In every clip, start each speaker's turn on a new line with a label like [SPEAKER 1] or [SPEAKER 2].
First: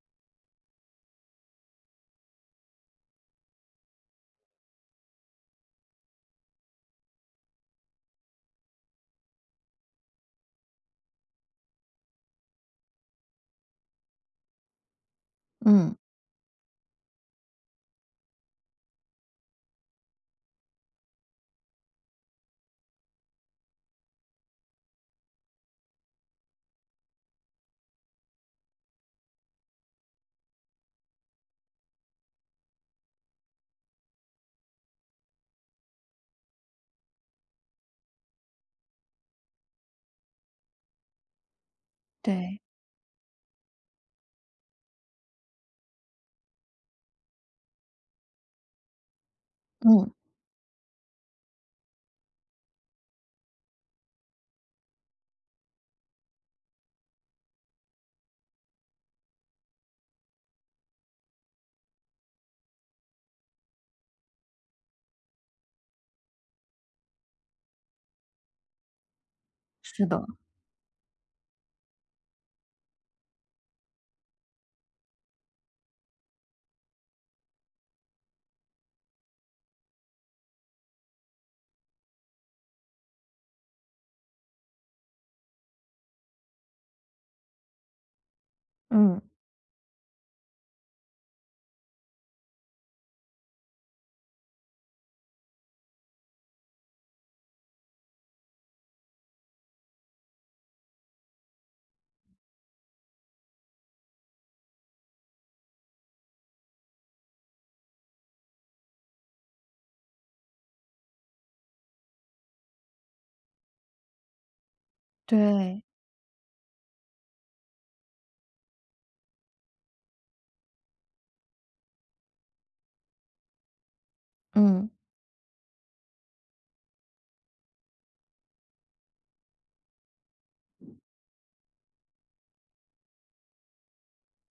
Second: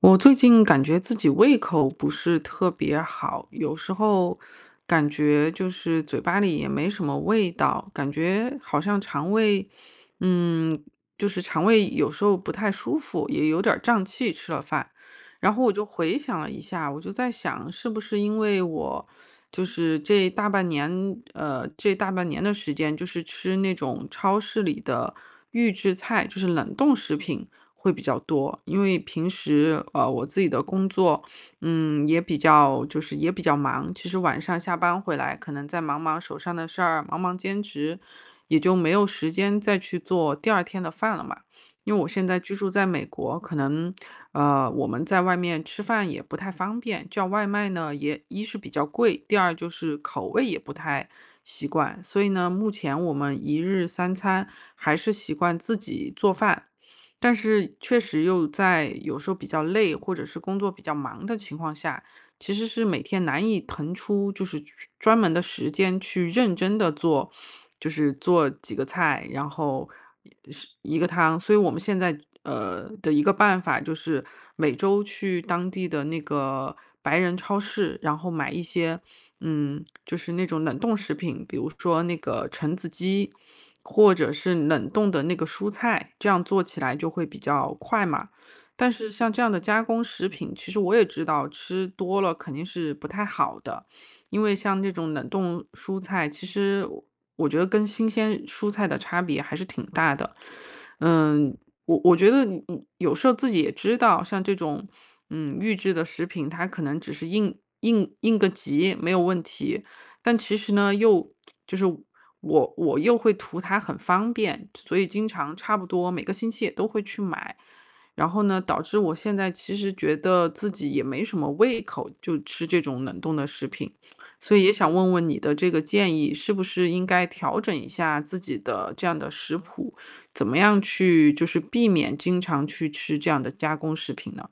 [SPEAKER 1] 我最近感觉自己胃口不是特别好，有时候感觉就是嘴巴里也没什么味道，感觉好像肠胃，嗯，就是肠胃有时候不太舒服，也有点儿胀气，吃了饭。然后我就
[SPEAKER 2] 嗯，
[SPEAKER 1] 回想了一下，我就在想，是不是因为我就是这大半年，这大半年的时间，就是吃那种超市里的预制菜，就是冷冻食品。会比较多。因为平时，我自己的工作，嗯，也比较就是也比较忙。其实晚上下班回来，可能在忙忙手上的事儿，忙忙兼职，也就没有时间再去做第二天的饭了嘛。因为我现在居
[SPEAKER 2] 对。
[SPEAKER 1] 住在美国，可能，我们在外面吃饭也不太方便，叫外卖呢也一是比较贵，第二就是
[SPEAKER 2] 嗯，
[SPEAKER 1] 口味也不太习惯，所以呢，目前我们一日三餐还是习惯自己做饭。但是确实又在有时候比较累，或者是工作比较忙的情况下，其实是每天难以腾出就是去专门的时间去认真的做，就是做几个菜，然后
[SPEAKER 2] 是的，
[SPEAKER 1] 是一个汤。所以我们现在的一个办法就是每周去当地的那个白人超市，然后买一些就是那种冷冻食品，比如说那个橙子鸡，或者是冷冻的那个蔬菜，这样做起来就会比较快嘛。但是
[SPEAKER 2] 嗯，
[SPEAKER 1] 像这样的加工食品，其实我也知道吃多了肯定是不太好的，因为像这种冷冻蔬菜，其实我觉得跟新鲜蔬菜的差别还是挺大的。嗯，我觉得你有时候自己也知道，像这种，预制的食品，它可能只是应个急，没有问题。但其实呢，又就是我又会图它很方便，所以经常差
[SPEAKER 2] 对。
[SPEAKER 1] 不多每个星期也都会去买。然后呢，导致我现在其实觉得自己也没什么胃口，就吃这种冷冻的食品。所以也
[SPEAKER 2] 嗯，
[SPEAKER 1] 想问问你的这个建议，是不是应该调整一下自己的这样的食谱？怎么样去就是避免经常去吃这样的加工食品呢？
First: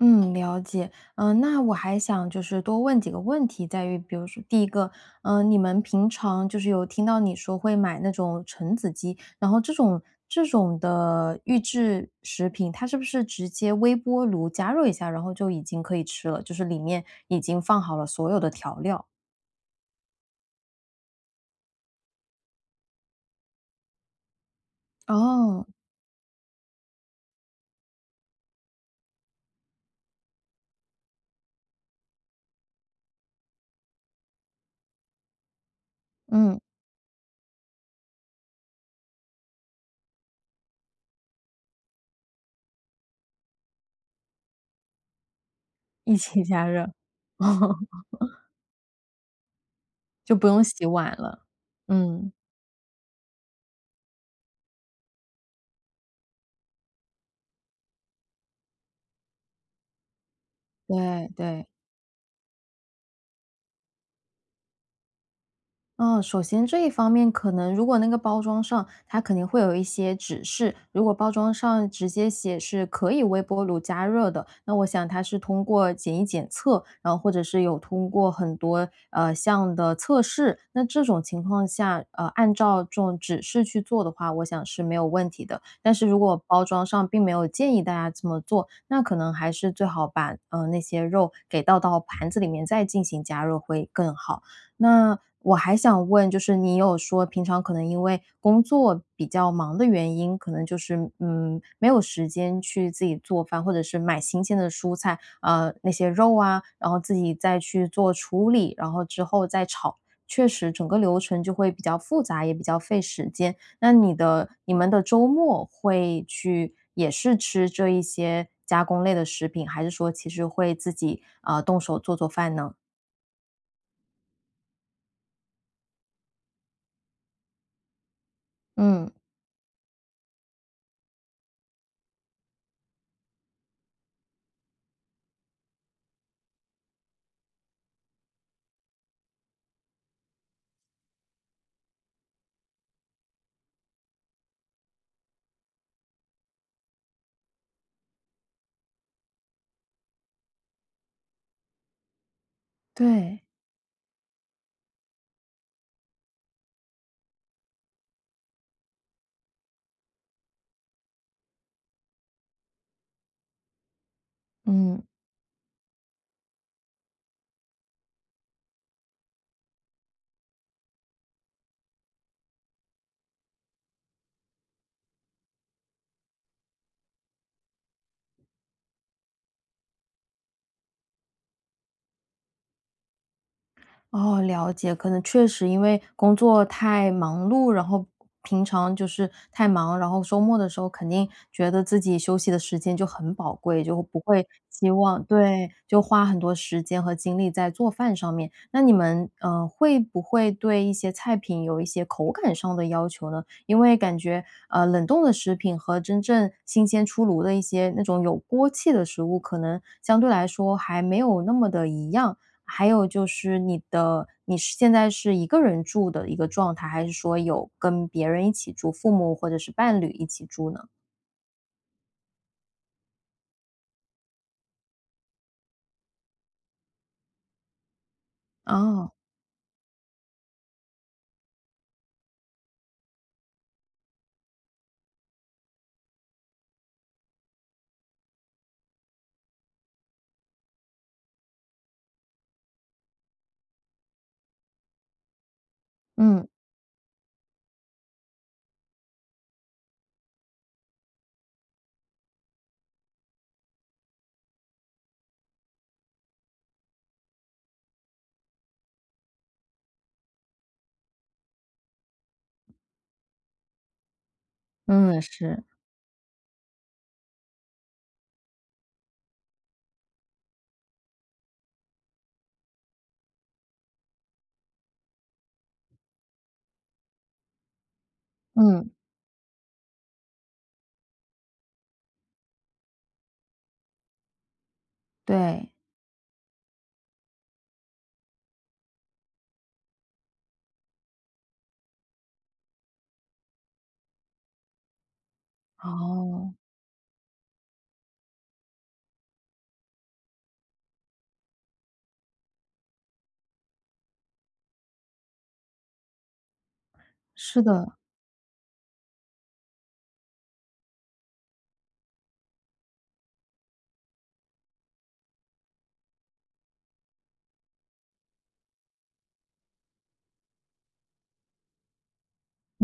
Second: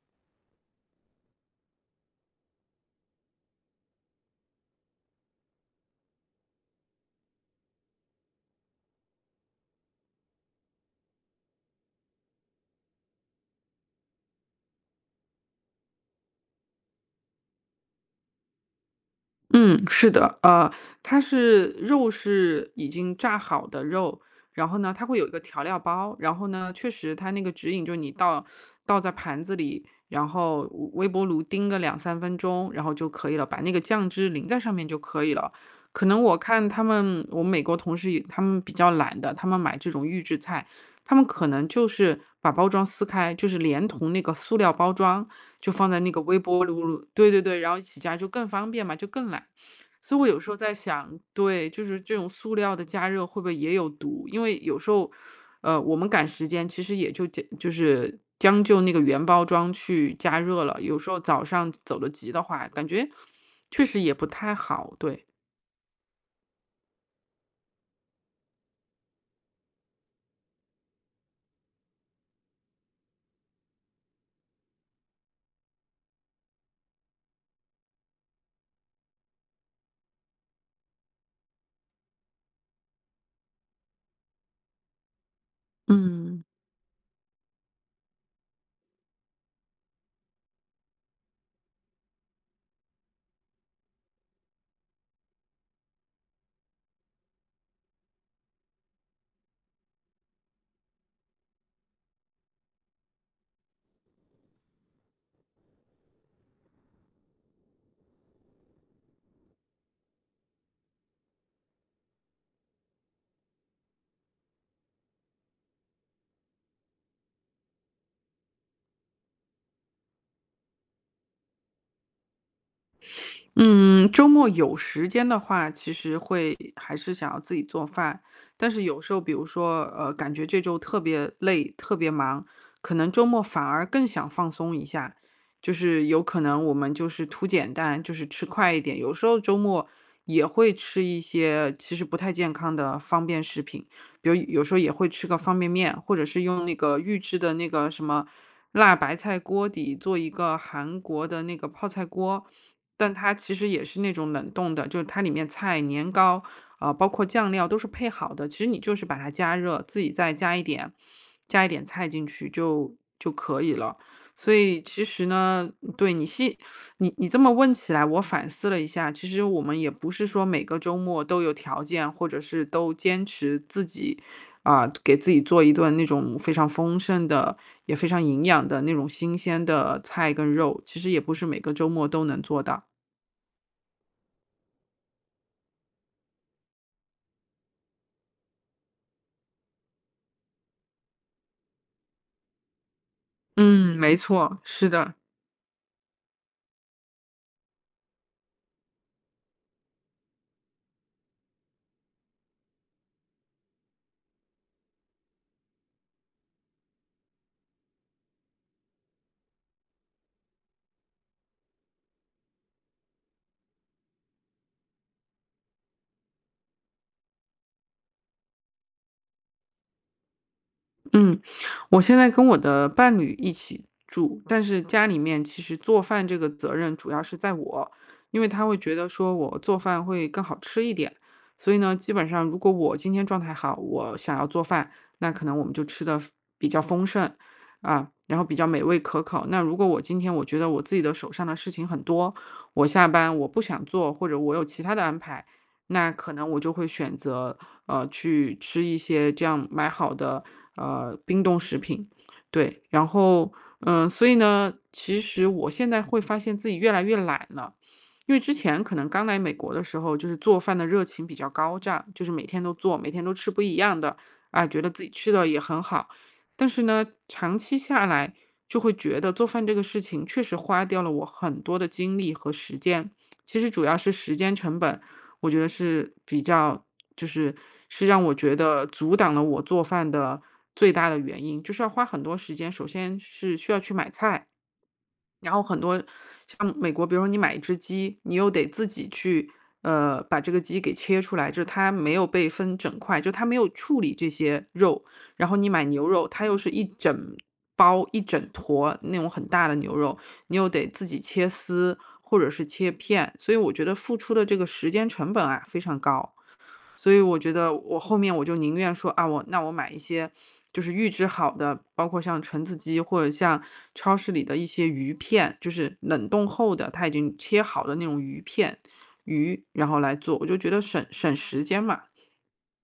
[SPEAKER 2] 嗯，了解。嗯，那我还想就是多问几个问题，在于比如说第一个，你们平常就是有听到你说会买那种橙子鸡，然后这种的预制食品，它是不是直接微波炉加热一下，然后就已经可以吃了，就是里面已经放好了所有的调料？
[SPEAKER 1] 嗯，是的，它是肉是已经炸好的肉，然后呢，它会有一个调
[SPEAKER 2] 哦，
[SPEAKER 1] 料包，然后呢，确实它那个指引就是你倒在盘子里，然后微波炉叮个两三分钟，然后就可以了，把那个酱汁淋在上面就可以了。可能我
[SPEAKER 2] 嗯，
[SPEAKER 1] 看他们，我美国同事也他们比较懒的，他们买这种预制菜，他们可能就是把包装撕开，就是连同那个塑料包装就放在那
[SPEAKER 2] 一
[SPEAKER 1] 个微
[SPEAKER 2] 起
[SPEAKER 1] 波
[SPEAKER 2] 加热。
[SPEAKER 1] 炉对 对对，然后
[SPEAKER 2] 哦，
[SPEAKER 1] 一起加就更方便嘛，就更懒。所以我
[SPEAKER 2] 就
[SPEAKER 1] 有
[SPEAKER 2] 不
[SPEAKER 1] 时候
[SPEAKER 2] 用
[SPEAKER 1] 在
[SPEAKER 2] 洗碗
[SPEAKER 1] 想，
[SPEAKER 2] 了。
[SPEAKER 1] 对，就是这种
[SPEAKER 2] 嗯。
[SPEAKER 1] 塑料的加热会不会也有毒？因为有时候，我们赶时间，其实也就将就那个原包装去加热了。有时候
[SPEAKER 2] 对
[SPEAKER 1] 早
[SPEAKER 2] 对，
[SPEAKER 1] 上走得急的话，感觉确实也不太好，对，
[SPEAKER 2] 嗯，首先这一方面可能如果那个包装上它肯定会有一些指示，如果包装上直接写是可以微波炉加热的，那我想它是通过检疫检测，然后或者是有通过很多项的测试，那这种情况下，按照这种指示去做的话，我想是没有问题的。但是如果
[SPEAKER 1] 嗯。
[SPEAKER 2] 包装上并没有建议大家这么做，那可能还是最好把那些肉给倒到盘子里面再进行加热会更好。那我还想问，就是你有说平常可能因为工作比较忙的原因，可能就是嗯没有时间去自己做饭，或者是买新鲜的蔬菜，那些肉啊，然后自己再去做处理，然后之后再炒，确实整个流程就会比较复杂，也比较费时间。那你的你们的周末会去也是吃这一些加工类的食品，还是说其实会自己啊动手做做饭呢？
[SPEAKER 1] 嗯，周末有时间的话，其实会还是想要自己做饭。但是有
[SPEAKER 2] 嗯，
[SPEAKER 1] 时候，比如说，感觉这周特别累、特别忙，可能周末反而更想放松一下。就是有可能我们就是图简单，就是吃快一点。有时候周末也会吃一些其实不太健康的方便食品。比如有时候也会吃个方便面，或者是用那个预制的那个什么辣白菜锅底做一个韩国的那个泡菜锅，但它
[SPEAKER 2] 对。
[SPEAKER 1] 其实也是那种冷冻的，就是它里面菜、年糕啊、包括酱料都是配好的，其实你就是把它加热，自己再加一点菜进去就可以了。所以
[SPEAKER 2] 嗯，
[SPEAKER 1] 其实呢，对你细你这么问起来，我反思了一下，其实我们也不是说每个周末都有条件，或者是都坚持自己啊，给自己做一顿那种非常丰盛的，也非常营养的那种新鲜的菜跟肉，其实也不是每个周末都能做到。
[SPEAKER 2] 哦，了解，可能确实因为工作太忙碌，然后平常就是太忙，然后周末的时候肯定觉得自己休息的时间就很宝贵，
[SPEAKER 1] 嗯，
[SPEAKER 2] 就
[SPEAKER 1] 没
[SPEAKER 2] 不会
[SPEAKER 1] 错，是
[SPEAKER 2] 希
[SPEAKER 1] 的。
[SPEAKER 2] 望对，就花很多时间和精力在做饭上面。那你们会不会对一些菜品有一些口感上的要求呢？因为感觉冷冻的食品和真正新鲜出炉的一些那种有锅气的食物，可能相对来说还没有那么的一样。还有就是你的你是现在是一个人住的一个状态，还是说有跟别人一起住，父母或者是伴侣一起住呢？
[SPEAKER 1] 嗯，我现在跟我的伴侣一起住，但是家里面其实做饭这个责任主要是在我，因为他会觉得
[SPEAKER 2] 哦，
[SPEAKER 1] 说我做饭会更好吃一点，所以呢，基本上如果我今天状态好，我想要做饭，那可能我们就吃的比较丰盛啊，然后比较美味可口。那如果我今天我觉得我自己的手上的事情很多，我下班我不想做，或者我有其他的安排，那可
[SPEAKER 2] 嗯。
[SPEAKER 1] 能我就会选择。去吃一些这样买好的，冰冻食品。对，然后，所以呢，其实我现在会发现自己越来越懒了。因为之前可能刚来美国的时候，就是做饭的热情比较高涨，就是每天都做，每天都吃不一样的，啊，觉得自己
[SPEAKER 2] 嗯，
[SPEAKER 1] 吃的也
[SPEAKER 2] 是，
[SPEAKER 1] 很好。但是呢，长期下来就会觉得做饭这个事情确实花掉了我很多的精力和时间，其实主要是时间成本，我觉得是比较就是是让我觉得
[SPEAKER 2] 嗯，
[SPEAKER 1] 阻挡了我做饭的最大的原因，就是要花很多时间。首先是需要去买菜，然后
[SPEAKER 2] 对，
[SPEAKER 1] 很多像美国，比如说你买一只鸡，你又得自己去，把这个鸡给切出来，就是它没有被分整块，就它没有处理这些肉。然后你买牛肉，它
[SPEAKER 2] 哦，
[SPEAKER 1] 又是一整包、一整坨那种很大的牛肉，你又得自己切丝或者是切片，所以我觉得付出的这个时间成本啊非常高。所以我觉
[SPEAKER 2] 是
[SPEAKER 1] 得
[SPEAKER 2] 的。
[SPEAKER 1] 我后面我就宁愿说啊，我那我买一些就是预制好的，包括像橙子鸡或者像超市里的一些鱼片，就是冷冻后的，它已经切好的那种鱼片，然后来做，我就觉得省时间嘛。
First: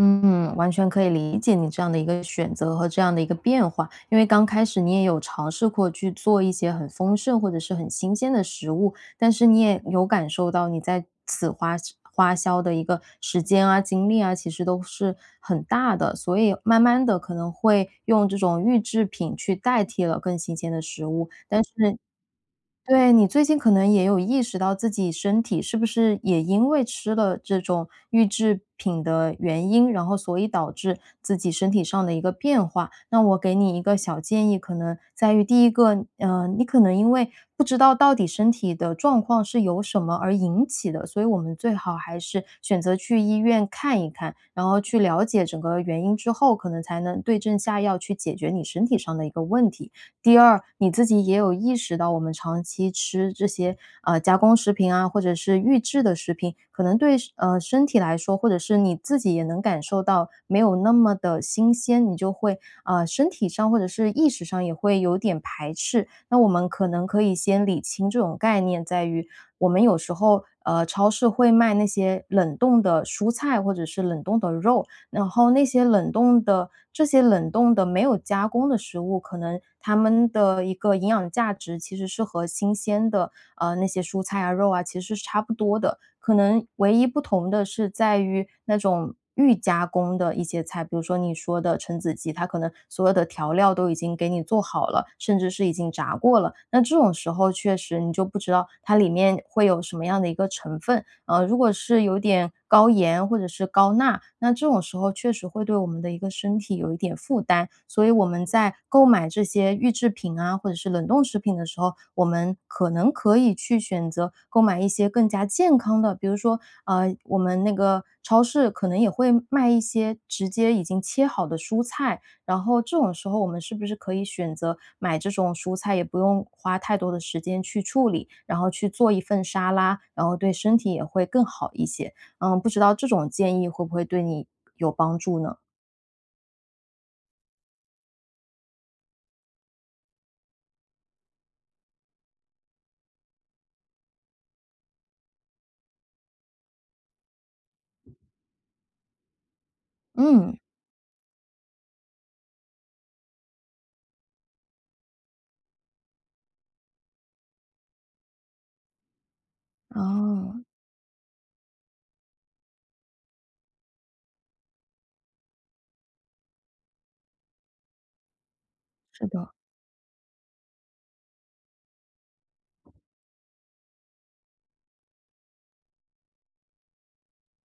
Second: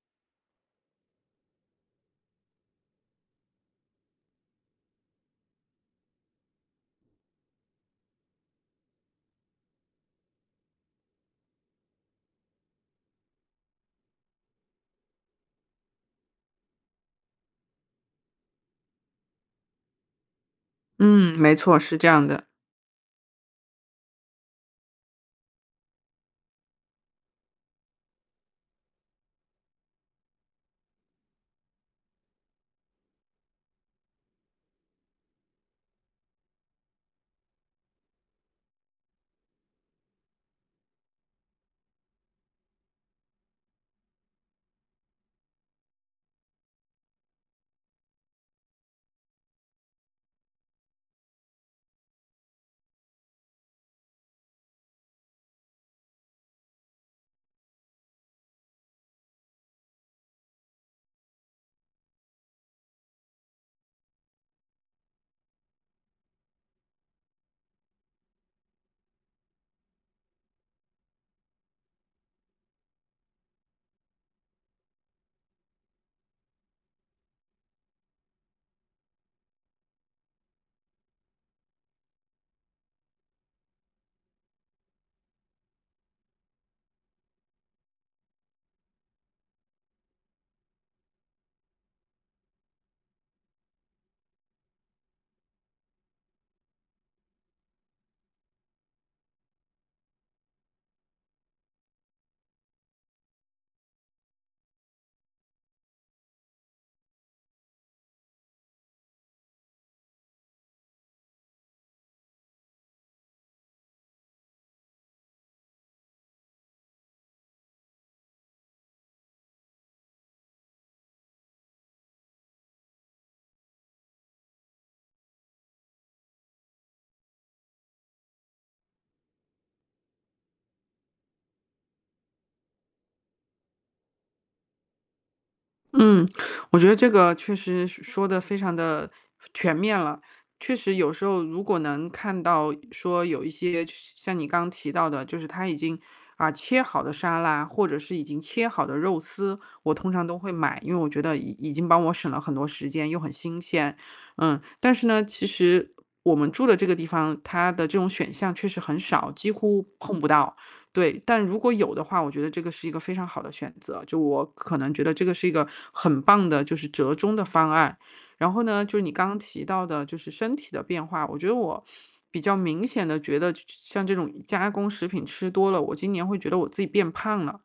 [SPEAKER 2] 嗯，完全可以理解你这样的一个选择和这样的一个变化，因为刚开始你也有尝试过去做一些很丰盛或者是很新鲜的食物，但是你也有感受到你在此花花销的一个时间啊、精力啊，其实都是很大的，所以慢慢的可能会用这种预制品去代替了更新鲜的食物，
[SPEAKER 1] 嗯，没
[SPEAKER 2] 但
[SPEAKER 1] 错，是这样的。
[SPEAKER 2] 对，你最近可能也有意识到自己身体是不是也因为吃了这种预制品的原因，然后所以导致自己身体上的一个变化。那我给你一个小建议，可能在于第一个，你可能因为不知道到底身体的状况是由什么而引起的，所以我们最好还是选择去医院看一看，然后去了解整个原因之后，可能才能对症下药去解决你身体上的一个问题。第二，你自己也有意识到，我们长期吃这些加工食品啊，或者是预制的食品，可能对身体来说，或者是你自己也能感受到没有那么的新鲜，你就会身体上或者是意识上也会有点排斥。那我们可能可以先理清这种概念，在于我们有时候超市会卖那些冷冻的蔬菜或者是冷冻的肉，然后那些冷冻的没有加工的食物，可能它们的一个营养价值其实是和新鲜的，那些蔬菜啊、肉啊其实是差不多的。可能唯一不同的是在于那种预加工的一些菜，比如说你说的橙子鸡，它可能所有的调料都已经给你做好了，甚至是已经炸过了。那这种时候确实你就不知道它里面会有什么样的一个成分，如果是有点高盐或者是高钠，那这种时候确实会对我们的一个身体有一点负担。所以我们在购买这些预制品啊，或者是冷冻食品的时候，我们可能可以去选择购买一些更加健康的，比如说，我们那个超市可能也会卖一些直接已经切好的蔬菜，然后这种时候，我们是不是可以选择买这种蔬菜，也不用花太多的时间去处理，然后去做一份沙拉，然后对身体也会更好一些？嗯，不知道这种建议会不会对你有帮助呢？
[SPEAKER 1] 嗯，我觉得这个确实是说的非常的全面了。确实有时候如果能看到说有一些像你刚刚提到的，就是他已经，啊，切好的沙拉，或者是已经切好的肉丝，我通常都会
[SPEAKER 2] 嗯，
[SPEAKER 1] 买，因为我觉得已经帮我省了很多时间，又很新鲜。嗯，但是呢，其实我们住的这个地方，它的这种选项确实很少，几乎碰不到。
[SPEAKER 2] 哦，
[SPEAKER 1] 对，但如果有的话，我觉得这个是一个非常好的选择。就我可能觉得这个是一个很棒的，就是折中的方案。然后呢，就是你
[SPEAKER 2] 是
[SPEAKER 1] 刚刚
[SPEAKER 2] 的，
[SPEAKER 1] 提到的，就是身体的变化，我觉得我比较明显的觉得，像这种加工食品吃多了，我今年会觉得我自己变胖了。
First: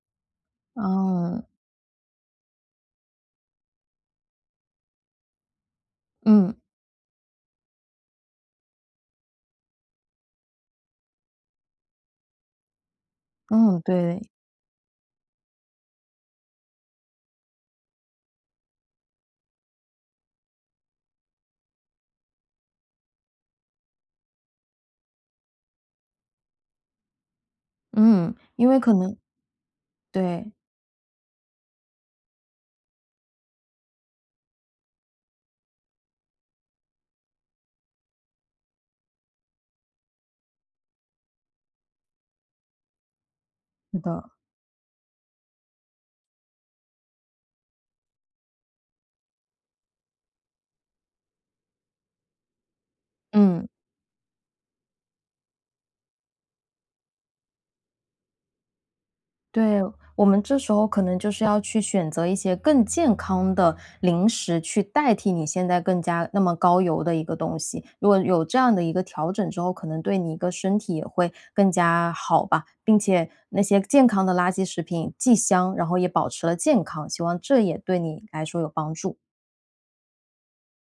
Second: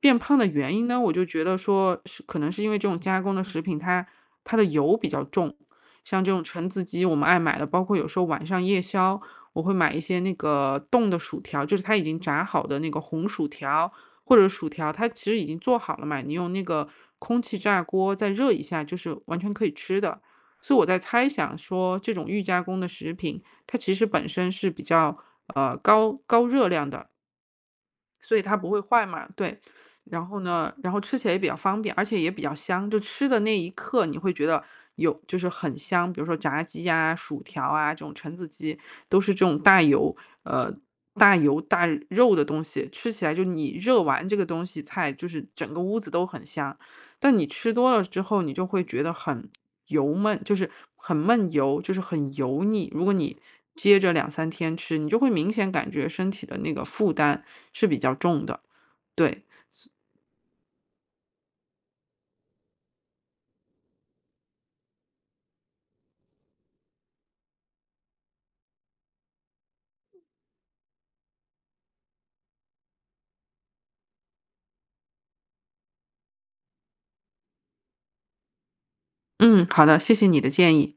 [SPEAKER 1] 变胖的原因呢，我就
[SPEAKER 2] 哦，
[SPEAKER 1] 觉得说是可能是因为这种加工的食品它的油比较重，像这种
[SPEAKER 2] 嗯，
[SPEAKER 1] 橙子鸡，我们爱买的，包括有时候晚上夜宵，我会买一些那个冻的薯条，就是它已经炸好的那个红薯
[SPEAKER 2] 嗯，
[SPEAKER 1] 条
[SPEAKER 2] 对，
[SPEAKER 1] 或者薯条，它其实已经做好了嘛，你用那个空气炸锅再热一下，就是完全可以吃的。所以我在猜想说，这种预加工的食品，它其实本身是比较高热量的，
[SPEAKER 2] 嗯，
[SPEAKER 1] 所以它
[SPEAKER 2] 因
[SPEAKER 1] 不
[SPEAKER 2] 为
[SPEAKER 1] 会
[SPEAKER 2] 可
[SPEAKER 1] 坏
[SPEAKER 2] 能
[SPEAKER 1] 嘛，对。然后
[SPEAKER 2] 对，
[SPEAKER 1] 呢，然后吃起来也比较方便，而且也比较香。就吃的那一刻，你会觉得有就是很香，比如说炸鸡呀、薯条啊这种橙子鸡，都是这种呃大油大肉的东西，吃起来就你
[SPEAKER 2] 是
[SPEAKER 1] 热完
[SPEAKER 2] 的，
[SPEAKER 1] 这个东西菜，就是整个屋子都很香。但你吃多了之后，你就会觉得很油闷，就是很闷油，就是很油腻。如果你
[SPEAKER 2] 嗯。
[SPEAKER 1] 接着两三天吃，你就会明显感觉身体的那个负担是比较重的。对，
[SPEAKER 2] 对，我们这时候可能就是要去选择一些更健康的零食，去代替你现在更加那么高油的一个东西。如果有这样的一个调整之后，可能对你一个身体也会更加好吧，并且那些健康的垃圾食品既香，然后也保持了健康，希望这也对你来说有帮助。
[SPEAKER 1] 嗯，好的，谢谢你的建议。